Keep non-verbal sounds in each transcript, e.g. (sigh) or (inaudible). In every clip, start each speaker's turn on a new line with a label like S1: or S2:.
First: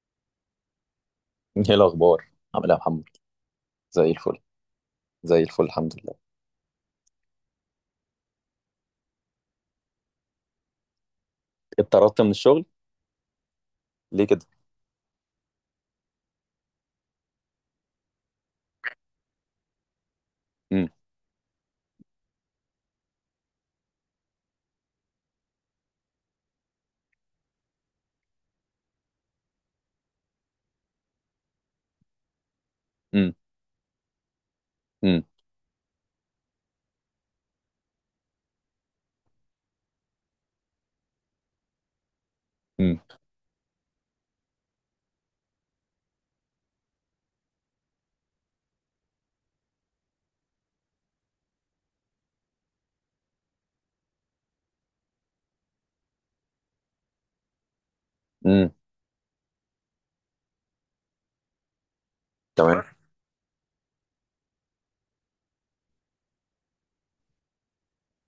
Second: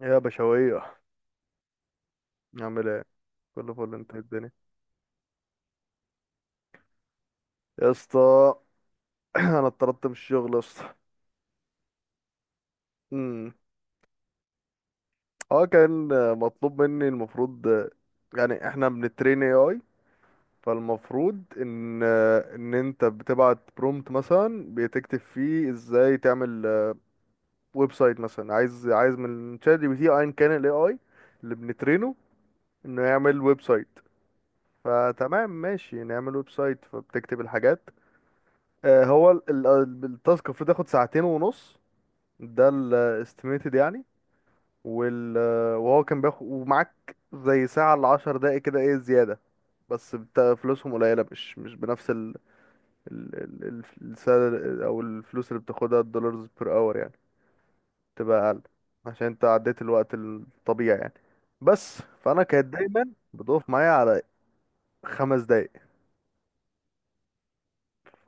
S1: يا بشوية،
S2: ايه الاخبار؟ عامل ايه يا
S1: عامل ايه،
S2: محمد؟
S1: كله فل،
S2: زي
S1: انت إيه
S2: الفل،
S1: الدنيا
S2: زي الفل الحمد لله.
S1: يا اسطى؟ (clears throat) انا اتطردت من الشغل يا اسطى.
S2: اتطردت من الشغل
S1: امم.
S2: ليه كده؟
S1: اه، كان مطلوب مني، المفروض يعني احنا بنترين اي اي،
S2: امم.
S1: فالمفروض ان انت بتبعت برومت مثلا بتكتب فيه ازاي تعمل ويب سايت، مثلا عايز من شات جي بي تي ايا كان الاي اي اللي بنترينه انه
S2: امم.
S1: يعمل ويب سايت.
S2: امم.
S1: فتمام، ماشي، نعمل ويب سايت، فبتكتب الحاجات. هو التاسك المفروض ياخد ساعتين ونص، ده
S2: امم.
S1: الاستيميتد يعني. وال آه، وهو كان بياخد ومعاك زي ساعة لعشر دقايق كده، ايه زيادة. بس فلوسهم قليلة، مش بنفس ال ال السالري او الفلوس اللي بتاخدها، الدولارز بير اور يعني تبقى اقل،
S2: امم.
S1: عشان انت عديت الوقت الطبيعي يعني. بس فانا كانت
S2: تمام.
S1: دايما بتقف معايا على 5 دقايق،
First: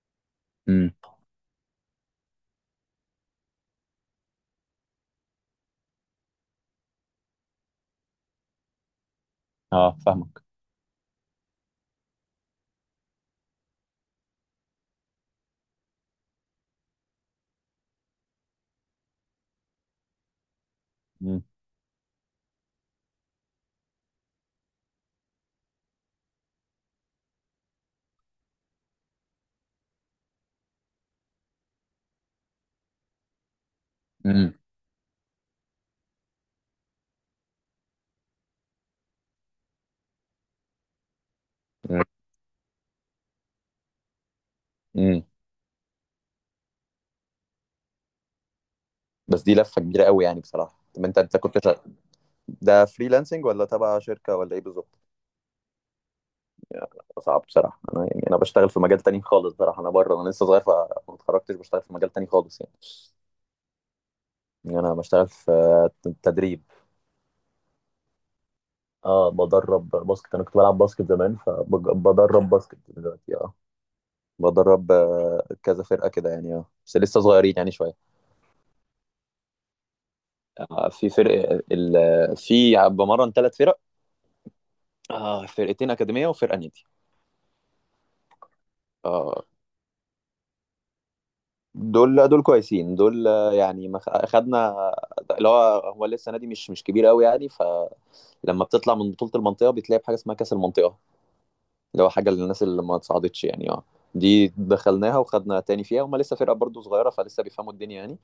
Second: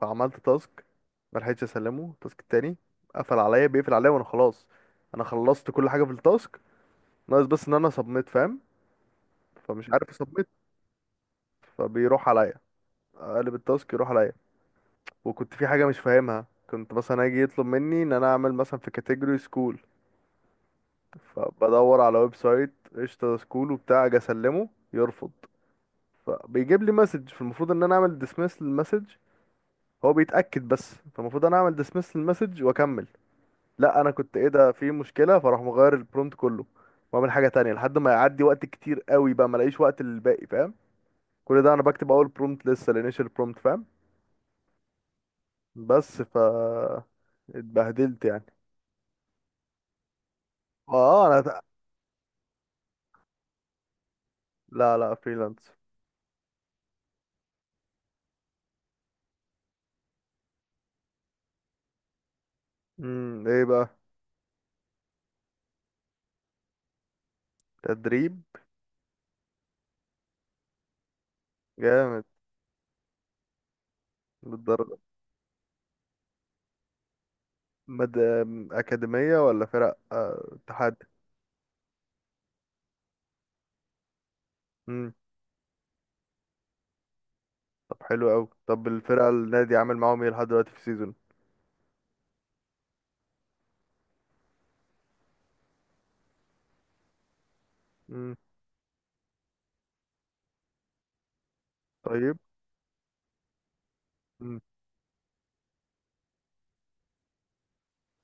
S1: فعملت تاسك،
S2: امم.
S1: ملحقتش اسلمه التاسك التاني، قفل عليا، بيقفل عليا وانا خلاص انا خلصت كل حاجه في التاسك، ناقص بس ان انا سبميت فاهم، فمش
S2: اه،
S1: عارف
S2: فاهمك.
S1: اسبميت، فبيروح عليا، اقلب التاسك يروح عليا. وكنت في حاجه مش فاهمها، كنت مثلا اجي يطلب مني ان انا اعمل مثلا في كاتيجوري سكول،
S2: امم.
S1: فبدور على ويب سايت قشطه سكول وبتاع، اجي اسلمه يرفض، فبيجيب لي مسج، فالمفروض ان انا اعمل ديسمس للمسج، هو بيتاكد بس، فالمفروض انا اعمل ديسمس للمسج واكمل. لا، انا كنت ايه
S2: امم.
S1: ده، في مشكله، فراح مغير البرومت كله، واعمل حاجه تانية لحد ما يعدي وقت كتير قوي، بقى ما الاقيش وقت للباقي، فاهم؟ كل ده انا بكتب اول برومت لسه، الانيشال برومت، فاهم؟
S2: امم.
S1: بس ف اتبهدلت يعني.
S2: بس دي لفه كبيره قوي يعني، بصراحه. طب انت
S1: اه،
S2: انت كنت شغ... ده فريلانسنج ولا تبع شركه ولا ايه
S1: لا
S2: بالظبط؟
S1: لا، فريلانس.
S2: يعني صعب بصراحه، انا يعني انا بشتغل في مجال تاني خالص، بصراحه. انا بره، انا لسه صغير، فما اتخرجتش، بشتغل في مجال تاني خالص يعني.
S1: ايه بقى؟
S2: يعني انا بشتغل في تدريب.
S1: تدريب.
S2: اه، بدرب باسكت، انا كنت بلعب باسكت زمان،
S1: جامد.
S2: فبدرب باسكت دلوقتي. اه، بدرب
S1: بالدرجه؟
S2: كذا فرقه كده يعني، اه بس لسه صغيرين يعني شويه.
S1: مد... اكاديميه ولا فرق
S2: آه،
S1: اتحاد؟
S2: في فرق ال... في بمرن ثلاث فرق.
S1: امم.
S2: فرقتين اكاديميه وفرقه نادي.
S1: طب حلو قوي، طب الفرقه
S2: اه،
S1: النادي عامل معاهم ايه لحد دلوقتي في السيزون؟
S2: دول كويسين دول، يعني ما خ- خدنا اللي هو هو لسه نادي مش كبير قوي يعني،
S1: امم.
S2: فلما بتطلع من بطوله المنطقه بتلاقي بحاجه اسمها كاس المنطقه، اللي هو حاجه
S1: طيب.
S2: للناس اللي ما اتصعدتش يعني. اه، دي
S1: امم.
S2: دخلناها وخدنا تاني فيها. هما لسه فرقه برضو صغيره، فلسه بيفهموا الدنيا يعني.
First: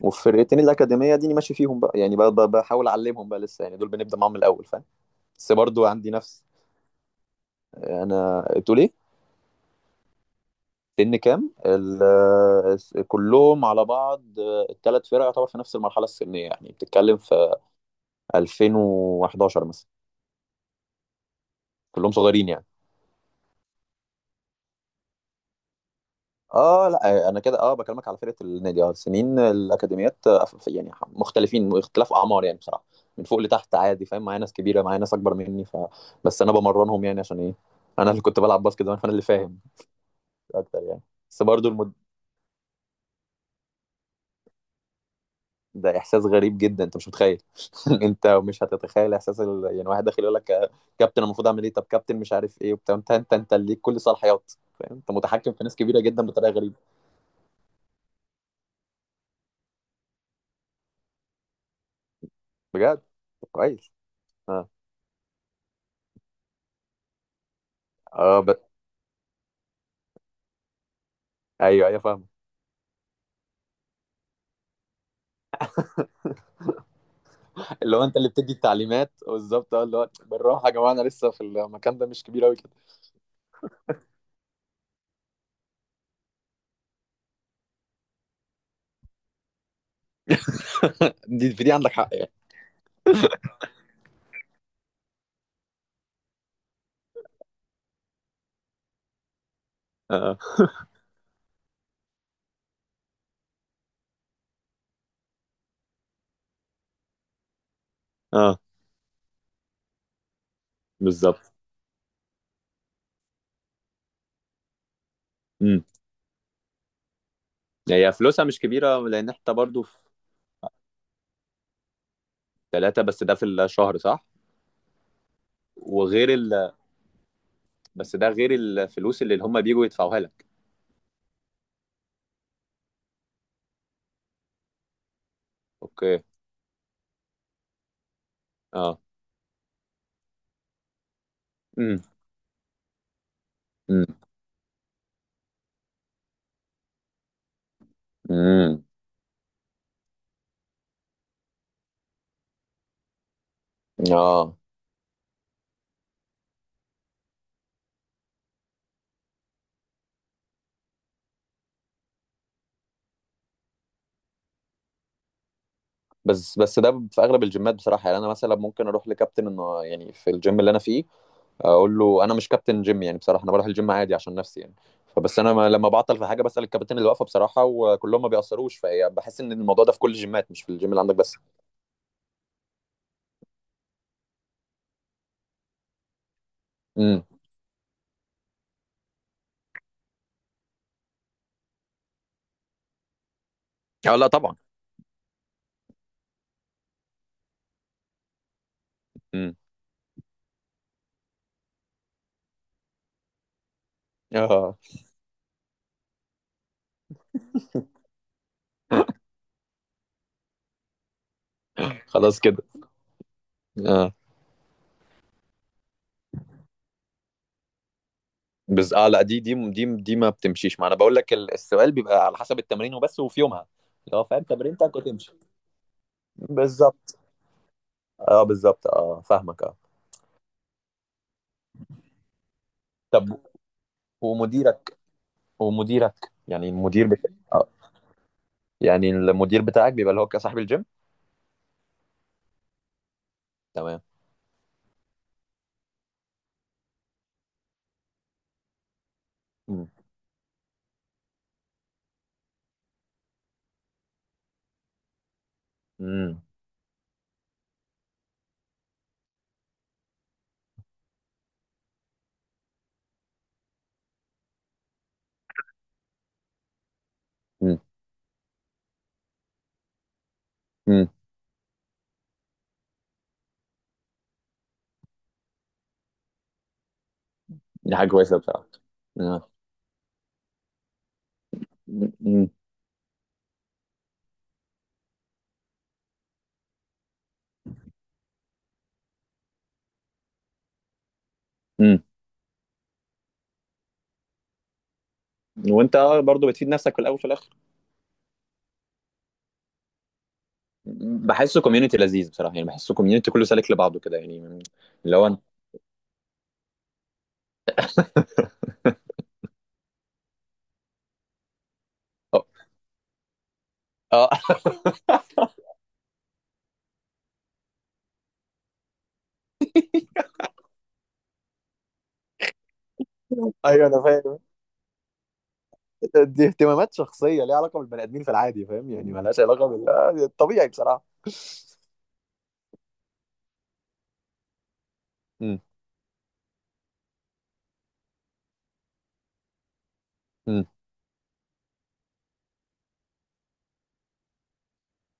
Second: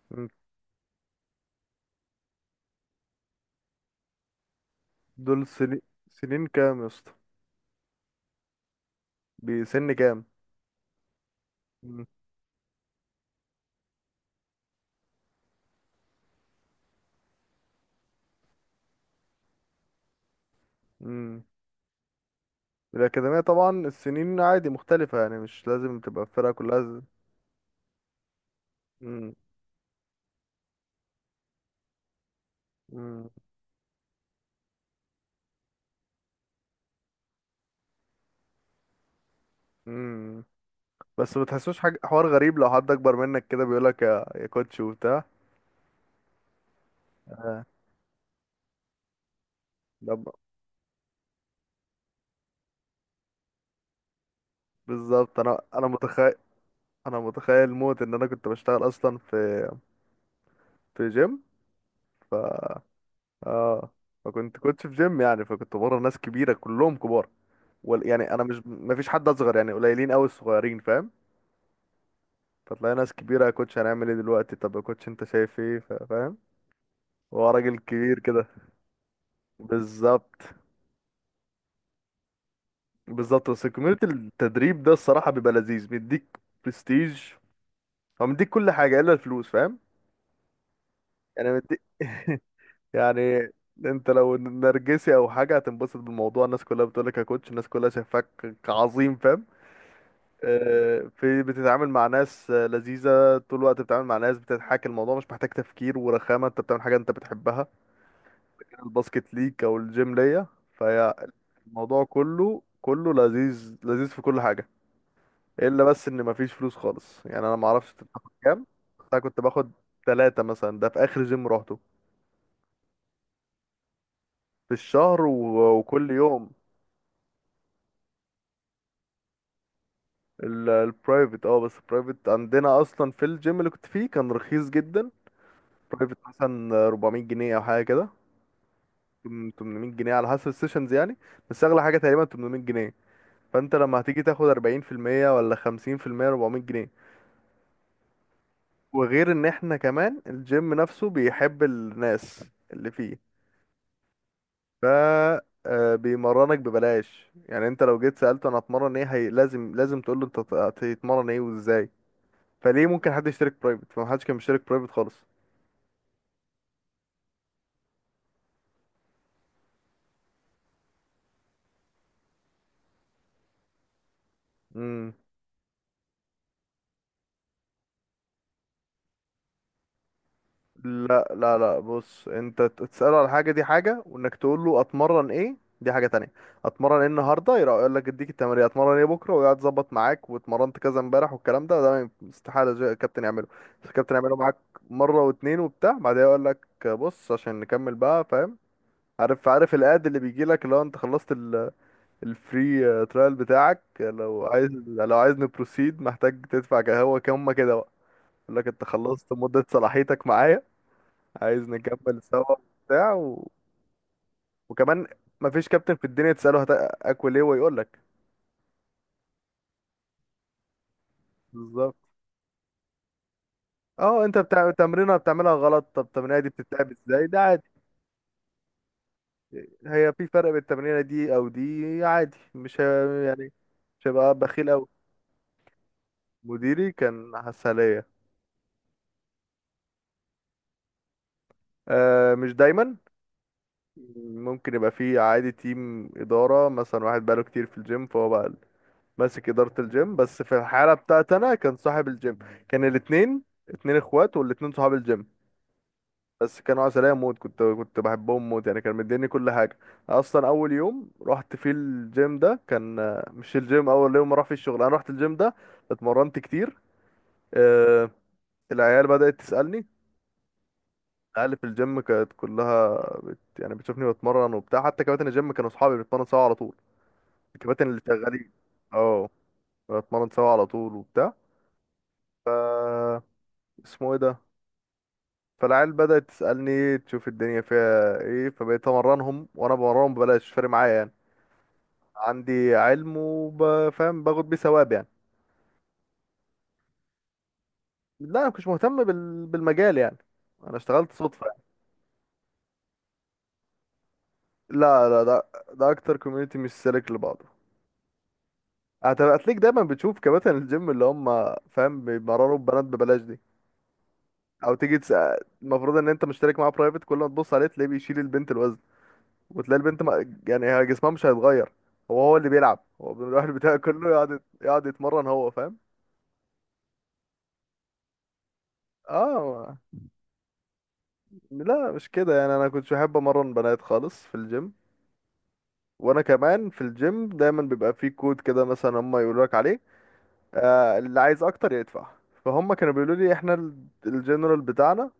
S2: والفرقتين الاكاديميه دي أنا ماشي فيهم بقى يعني، بحاول اعلمهم بقى، لسه يعني، دول بنبدا معاهم من الاول فاهم.
S1: دول
S2: بس
S1: سنين.
S2: برضو عندي نفس.
S1: سنين كام يا اسطى؟
S2: انا تقول ايه؟
S1: بسن كام؟
S2: سن كام
S1: مم.
S2: كلهم على بعض؟ الثلاث فرق يعتبر في نفس المرحله السنيه يعني، بتتكلم في 2011 مثلا.
S1: مم.
S2: كلهم صغيرين يعني.
S1: الأكاديمية طبعا السنين عادي مختلفة، يعني مش لازم تبقى الفرقة كلها
S2: اه لا، انا كده اه بكلمك على فرقه النادي. اه،
S1: مم.
S2: سنين الاكاديميات يعني مختلفين، اختلاف اعمار يعني بصراحه، من
S1: مم.
S2: فوق لتحت عادي. فاهم؟ معايا ناس كبيره، معايا ناس اكبر مني. ف بس انا بمرنهم يعني، عشان ايه؟ انا اللي كنت بلعب باسكت زمان، فانا اللي فاهم
S1: مم.
S2: اكتر يعني.
S1: بس
S2: بس
S1: ما
S2: برضو
S1: تحسوش
S2: المد...
S1: حاجة حوار غريب لو حد أكبر منك كده بيقولك يا كوتش وبتاع؟
S2: ده احساس غريب جدا، انت مش متخيل.
S1: آه.
S2: (laughs) انت مش هتتخيل احساس يعني، واحد
S1: ده
S2: داخل
S1: ب-
S2: يقول لك كابتن، المفروض اعمل ايه؟ طب كابتن، مش عارف ايه، وبتاع. انت اللي ليك كل صلاحيات فاهم، انت
S1: بالظبط،
S2: متحكم
S1: أنا
S2: في ناس
S1: أنا
S2: كبيره جدا
S1: متخيل،
S2: بطريقه غريبه.
S1: أنا متخيل موت إن أنا كنت بشتغل أصلا في في جيم.
S2: بجد. طب
S1: اه،
S2: كويس.
S1: فكنت
S2: اه.
S1: كنت في جيم يعني، فكنت بره ناس كبيره كلهم كبار، وال... يعني
S2: اه
S1: انا
S2: ب...
S1: مش ما فيش حد اصغر يعني، قليلين قوي الصغيرين، فاهم؟
S2: ايوه ايوه، فاهم.
S1: فتلاقي ناس كبيره، يا كوتش هنعمل ايه دلوقتي، طب يا كوتش انت شايف ايه، فاهم؟ هو راجل
S2: اللي هو انت
S1: كبير
S2: اللي
S1: كده.
S2: بتدي التعليمات بالظبط. اه، اللي هو
S1: بالظبط
S2: بالراحه يا جماعه، انا لسه في المكان ده مش كبير قوي كده.
S1: بالظبط، بس كوميونتي التدريب ده الصراحه بيبقى لذيذ، بيديك برستيج، هو مديك كل حاجه الا الفلوس فاهم؟
S2: (laughs) دي
S1: يعني
S2: في دي
S1: مديك
S2: عندك حق يعني.
S1: يعني،
S2: (laughs)
S1: انت لو نرجسي او حاجه هتنبسط بالموضوع، الناس كلها بتقولك يا كوتش، الناس كلها شايفاك عظيم فاهم؟
S2: اه.
S1: في بتتعامل مع ناس لذيذة طول الوقت، بتتعامل مع ناس بتضحك، الموضوع مش محتاج تفكير ورخامة، انت بتعمل حاجة انت بتحبها،
S2: اه،
S1: كان الباسكت ليك او الجيم ليا. فهي
S2: بالظبط.
S1: الموضوع كله كله لذيذ لذيذ في كل حاجة، الا
S2: امم.
S1: بس ان مفيش فلوس خالص يعني. انا معرفش انت
S2: هي
S1: بتاخد
S2: فلوسها مش
S1: كام. بس
S2: كبيره،
S1: انا
S2: لان
S1: كنت
S2: احنا
S1: باخد
S2: برضو في
S1: ثلاثة مثلا، ده في اخر جيم روحته،
S2: ثلاثه بس. ده في الشهر صح؟
S1: في الشهر، و... وكل
S2: وغير
S1: يوم.
S2: ال... بس ده غير الفلوس اللي هم بيجوا يدفعوها لك.
S1: البرايفت، اه بس البرايفت عندنا اصلا في الجيم اللي كنت فيه كان رخيص جدا. برايفت
S2: اوكي.
S1: مثلا 400 جنيه او حاجة كده،
S2: اه.
S1: 800 جنيه على حسب السيشنز يعني، بس اغلى حاجه
S2: امم.
S1: تقريبا 800 جنيه. فانت لما
S2: امم.
S1: هتيجي تاخد 40% ولا 50%، 400 جنيه.
S2: امم.
S1: وغير ان احنا كمان الجيم نفسه بيحب الناس اللي فيه،
S2: اه،
S1: ف بيمرنك ببلاش يعني. انت لو جيت سالته انا هتمرن ايه، هي لازم تقول له انت هتتمرن ايه وازاي، فليه ممكن حد يشترك برايفت، فمحدش كان بيشترك برايفت خالص.
S2: بس ده في اغلب الجيمات بصراحه يعني، انا مثلا ممكن اروح لكابتن انه يعني في الجيم اللي انا فيه، اقول له. انا مش كابتن جيم يعني بصراحه، انا بروح الجيم عادي عشان نفسي يعني.
S1: امم
S2: فبس انا لما بعطل في حاجه بسال الكابتن اللي واقفه بصراحه، وكلهم ما بيأثروش. فهي بحس ان الموضوع ده في كل الجيمات، مش في الجيم اللي عندك
S1: لا
S2: بس.
S1: لا لا، بص، انت تسأله على حاجة دي حاجة، وانك تقول له اتمرن ايه دي حاجة تانية. اتمرن ايه
S2: امم.
S1: النهاردة، يروح يقول لك اديك التمرين اتمرن ايه بكرة ويقعد يظبط معاك، واتمرنت كذا امبارح والكلام ده، ما ينف- استحالة الكابتن يعمله، الكابتن
S2: اه، لا
S1: يعمله معاك
S2: طبعا.
S1: مرة واتنين وبتاع، بعدها يقول لك بص عشان نكمل بقى، فاهم؟ عارف،
S2: امم.
S1: عارف الاد اللي بيجي لك لو انت خلصت الفري ترايل بتاعك، لو عايز،
S2: اه.
S1: لو عايز نبروسيد محتاج تدفع هو كام كده بقى، يقول لك انت خلصت مدة صلاحيتك معايا، عايز نكمل
S2: خلاص
S1: سوا
S2: كده.
S1: بتاع و...
S2: اه.
S1: وكمان مفيش كابتن في الدنيا تسأله اكل ايه ويقول لك.
S2: بس اه لا، دي ما بتمشيش. ما انا بقول لك السؤال
S1: بالظبط.
S2: بيبقى على حسب التمرين وبس، وفي يومها.
S1: اه،
S2: لو
S1: انت
S2: فاهم
S1: بتاع
S2: تمرينتك
S1: تمرينه
S2: وتمشي.
S1: بتعملها غلط طب التمرينه دي بتتلعب
S2: بالظبط.
S1: ازاي، ده عادي.
S2: اه، بالظبط، اه، فاهمك، اه.
S1: هي في فرق بين التمرينه دي او دي عادي، مش ه...
S2: طب.
S1: يعني مش هبقى بخيل
S2: ومديرك
S1: قوي.
S2: ومديرك يعني،
S1: مديري
S2: المدير بتاعك
S1: كان
S2: آه.
S1: عسلية.
S2: يعني المدير بتاعك بيبقى اللي هو صاحب الجيم.
S1: آه مش دايما،
S2: تمام.
S1: ممكن يبقى فيه عادي تيم إدارة، مثلا واحد بقاله كتير في الجيم فهو بقى ماسك إدارة
S2: مم.
S1: الجيم، بس في الحالة بتاعت أنا كان صاحب الجيم. كان الاتنين، اتنين اخوات والاتنين صحاب الجيم،
S2: مم.
S1: بس كانوا عسلية موت. كنت بحبهم موت يعني، كان مديني كل حاجة. أصلا أول يوم رحت فيه الجيم ده كان، مش الجيم، أول يوم راح فيه الشغل أنا رحت الجيم ده، اتمرنت كتير.
S2: مم.
S1: آه، العيال بدأت تسألني،
S2: مم.
S1: العيال في الجيم كانت كلها يعني بتشوفني بتمرن وبتاع، حتى كباتن الجيم كانوا صحابي، بنتمرن سوا على طول، الكباتن
S2: دي
S1: اللي
S2: حاجة كويسة
S1: شغالين.
S2: بصراحة.
S1: اه،
S2: آه.
S1: بنتمرن سوا على طول
S2: مم. مم.
S1: وبتاع، اسمه ايه ده، فالعيال بدأت تسألني تشوف الدنيا فيها ايه، فبقيت امرنهم، وانا بمرنهم ببلاش مش فارق معايا يعني،
S2: مم.
S1: عندي علم وبفهم باخد بيه ثواب يعني.
S2: وانت برضو بتفيد نفسك في الاول وفي الاخر.
S1: لا، انا مش مهتم بالمجال يعني، انا اشتغلت
S2: مم.
S1: صدفة
S2: بحسه
S1: يعني.
S2: كوميونتي لذيذ بصراحة يعني، بحسه كوميونتي كله سالك لبعضه كده يعني.
S1: لا
S2: اللي
S1: لا،
S2: هو انت-
S1: ده اكتر كوميونتي مش سالك لبعضه. هتلاقيك دايما بتشوف كباتن الجيم اللي هم فاهم
S2: اه.
S1: بيمرروا البنات ببلاش دي،
S2: آه.
S1: او تيجي تسأل، المفروض ان انت مشترك معاه برايفت، كل ما تبص عليه تلاقيه بيشيل البنت الوزن، وتلاقي البنت ما يعني هي جسمها مش هيتغير، هو، هو اللي بيلعب، هو بيروح
S2: (laughs)
S1: البتاع
S2: ايوه انا
S1: كله
S2: فاهم.
S1: يقعد، يقعد يتمرن هو فاهم.
S2: دي اهتمامات شخصيه ليها علاقه بالبني ادمين في العادي، فاهم يعني، مالهاش علاقه
S1: اه
S2: بالطبيعي بصراحه.
S1: لا مش كده يعني، انا كنتش بحب امرن بنات خالص في الجيم.
S2: مم.
S1: وانا كمان في الجيم دايما بيبقى في كود كده، مثلا هم يقولوا لك عليه،
S2: مم.
S1: اللي عايز اكتر يدفع. فهم كانوا بيقولوا لي احنا الجنرال بتاعنا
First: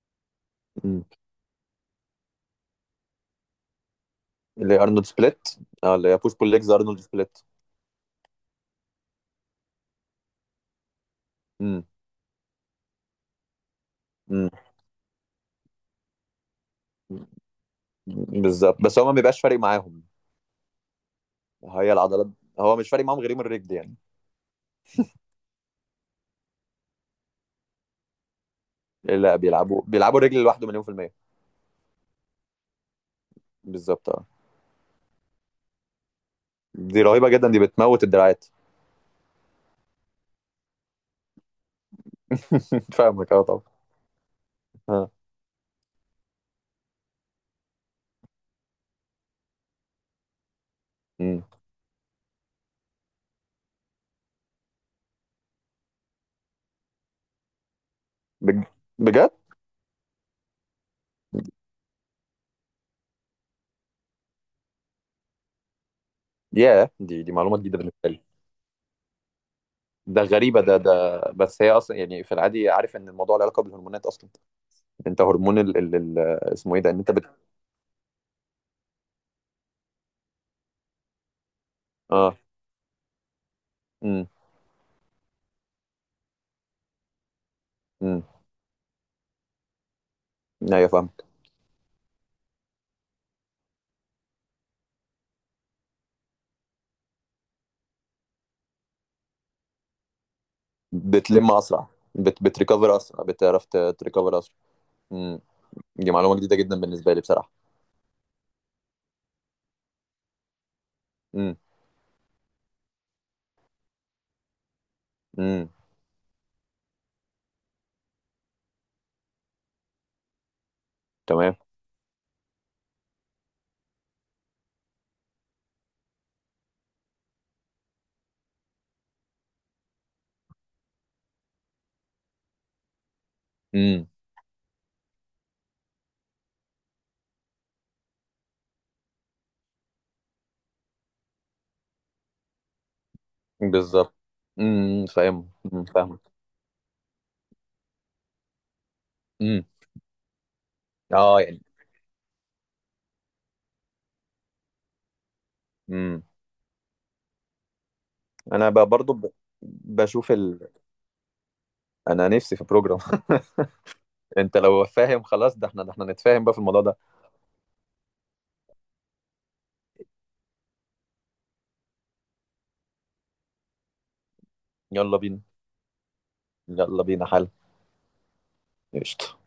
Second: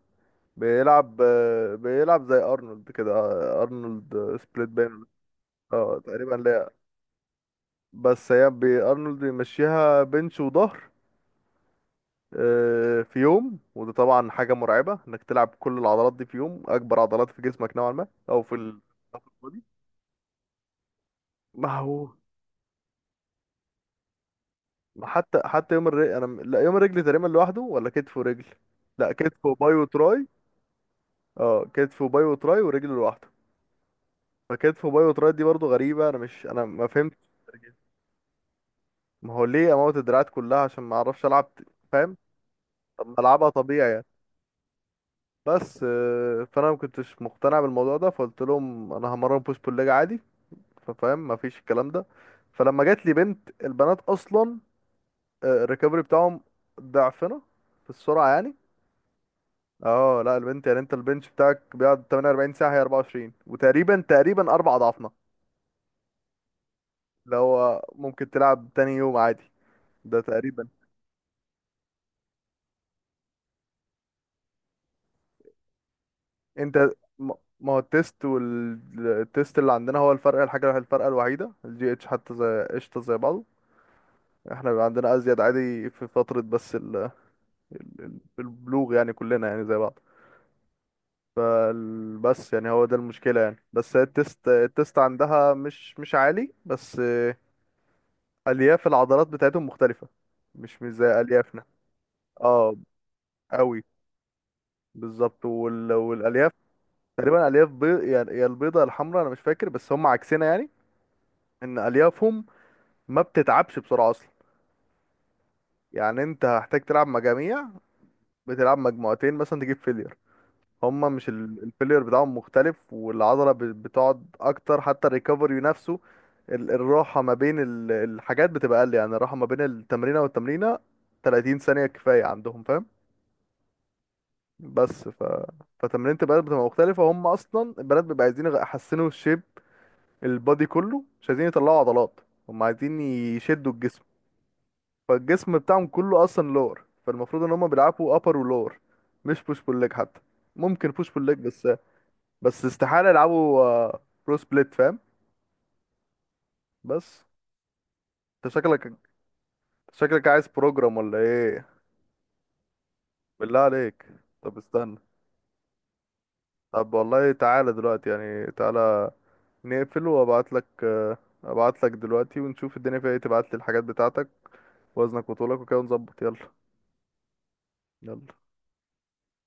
S2: مم.
S1: بيلعب زي ارنولد كده، ارنولد سبليت
S2: اللي هي
S1: بين،
S2: ارنولد سبليت. اه،
S1: اه
S2: اللي هي
S1: تقريبا،
S2: بوش بول ليجز،
S1: لا،
S2: ارنولد سبليت.
S1: بس هي ارنولد بيمشيها بنش وظهر
S2: مم.
S1: في يوم. وده طبعا
S2: مم.
S1: حاجة مرعبة انك تلعب كل العضلات دي في يوم، اكبر عضلات في جسمك نوعا ما، او في
S2: بالظبط،
S1: ال
S2: بس هو ما
S1: (laughs) أو في
S2: بيبقاش فارق
S1: البودي.
S2: معاهم.
S1: ما
S2: هي
S1: هو،
S2: العضلات. هو مش فارق معاهم غير يوم الرجل يعني.
S1: ما حتى يوم الرجل انا لا، يوم الرجل تقريبا لوحده، ولا كتف ورجل، لا
S2: لا،
S1: كتف وباي
S2: بيلعبوا بيلعبوا
S1: وتراي.
S2: الرجل لوحده مليون في المية.
S1: اه، كتف وباي وتراي ورجل لوحده.
S2: بالظبط، اه.
S1: فكتف وباي وتراي دي برضو غريبة، انا ما
S2: دي
S1: فهمت.
S2: رهيبة جدا، دي بتموت الدراعات.
S1: ما هو ليه اموت الدراعات كلها، عشان ما اعرفش العب فاهم؟
S2: (laughs)
S1: طب ما
S2: فاهمك، اه
S1: العبها
S2: طبعا.
S1: طبيعي يعني.
S2: اه.
S1: بس فانا ما كنتش مقتنع بالموضوع ده، فقلت لهم انا همرن بوش بول ليج عادي، فاهم؟
S2: أمم.
S1: مفيش الكلام ده. فلما جات لي بنت، البنات اصلا الريكفري بتاعهم ضعفنا في السرعه يعني.
S2: بج- بجد.
S1: اه، لا البنت يعني، انت البنش بتاعك بيقعد 48 ساعه، هي 24، وتقريبا 4 اضعافنا،
S2: ياه، دي دي
S1: اللي
S2: معلومة جديدة
S1: هو
S2: بالنسبة لي.
S1: ممكن تلعب تاني يوم عادي ده
S2: ده غريبة.
S1: تقريبا.
S2: ده بس هي اصلا يعني في العادي، عارف ان الموضوع له علاقة بالهرمونات اصلا. انت هرمون اسمه ايه
S1: انت
S2: ده؟
S1: م- ما هو التيست، والتيست اللي عندنا هو الفرق، الحاجه، الفرقه الوحيده، الجي اتش حتى
S2: اه.
S1: زي قشطه زي بعضه.
S2: امم.
S1: احنا بيبقى عندنا ازيد عادي في فتره، بس
S2: امم.
S1: البلوغ يعني كلنا يعني زي بعض.
S2: ايوه، فاهمك.
S1: بس يعني هو ده المشكلة يعني، بس هي التست عندها مش عالي، بس ألياف العضلات بتاعتهم مختلفة، مش زي
S2: بتلم
S1: أليافنا.
S2: اسرع.
S1: اه
S2: بتريكفر اسرع، بتعرف
S1: قوي.
S2: تريكفر اسرع. امم.
S1: بالظبط، وال...
S2: دي معلومة
S1: والألياف
S2: جديدة جدا بالنسبة لي
S1: تقريبا
S2: بصراحة.
S1: ألياف بيض يعني، يا البيضة يا الحمراء، أنا مش فاكر، بس هم عكسنا يعني،
S2: امم.
S1: إن أليافهم ما بتتعبش بسرعة أصلا،
S2: امم.
S1: يعني أنت هحتاج تلعب مجاميع، بتلعب مجموعتين مثلا تجيب فيلير. هما مش
S2: تمام.
S1: الفيلير بتاعهم مختلف، والعضلة بتقعد اكتر، حتى الريكفري نفسه الراحة ما بين الحاجات بتبقى اقل، يعني الراحة ما بين التمرينة والتمرينة 30 ثانية كفاية عندهم فاهم؟
S2: امم.
S1: بس ف فتمرينة البنات بتبقى مختلفة، هم اصلا البنات بيبقى عايزين يحسنوا الشيب، البادي كله مش عايزين يطلعوا عضلات، هم عايزين يشدوا الجسم،
S2: بالظبط. امم، فاهم.
S1: فالجسم
S2: امم،
S1: بتاعهم
S2: فاهم.
S1: كله اصلا لور، فالمفروض ان هم بيلعبوا ابر ولور، مش بوش
S2: امم.
S1: بول ليج حتى، ممكن بوش بول ليج
S2: اه يعني.
S1: بس، بس استحالة يلعبوا برو سبليت فاهم؟
S2: امم.
S1: بس انت
S2: انا
S1: شكلك
S2: ب- برضو ب...
S1: شكلك
S2: بشوف
S1: عايز
S2: ال...
S1: بروجرام ولا ايه؟
S2: انا نفسي في بروجرام.
S1: بالله عليك.
S2: (laughs)
S1: طب
S2: انت لو
S1: استنى،
S2: فاهم خلاص، ده احنا، ده احنا نتفاهم بقى في الموضوع
S1: طب
S2: ده.
S1: والله تعالى دلوقتي يعني، تعالى نقفل، وابعت لك ابعت لك دلوقتي ونشوف الدنيا فيها ايه، تبعت لي الحاجات بتاعتك
S2: يلا
S1: وزنك
S2: بينا.
S1: وطولك وكده ونظبط، يلا
S2: يلا بينا، حل.
S1: يلا.
S2: قشطة.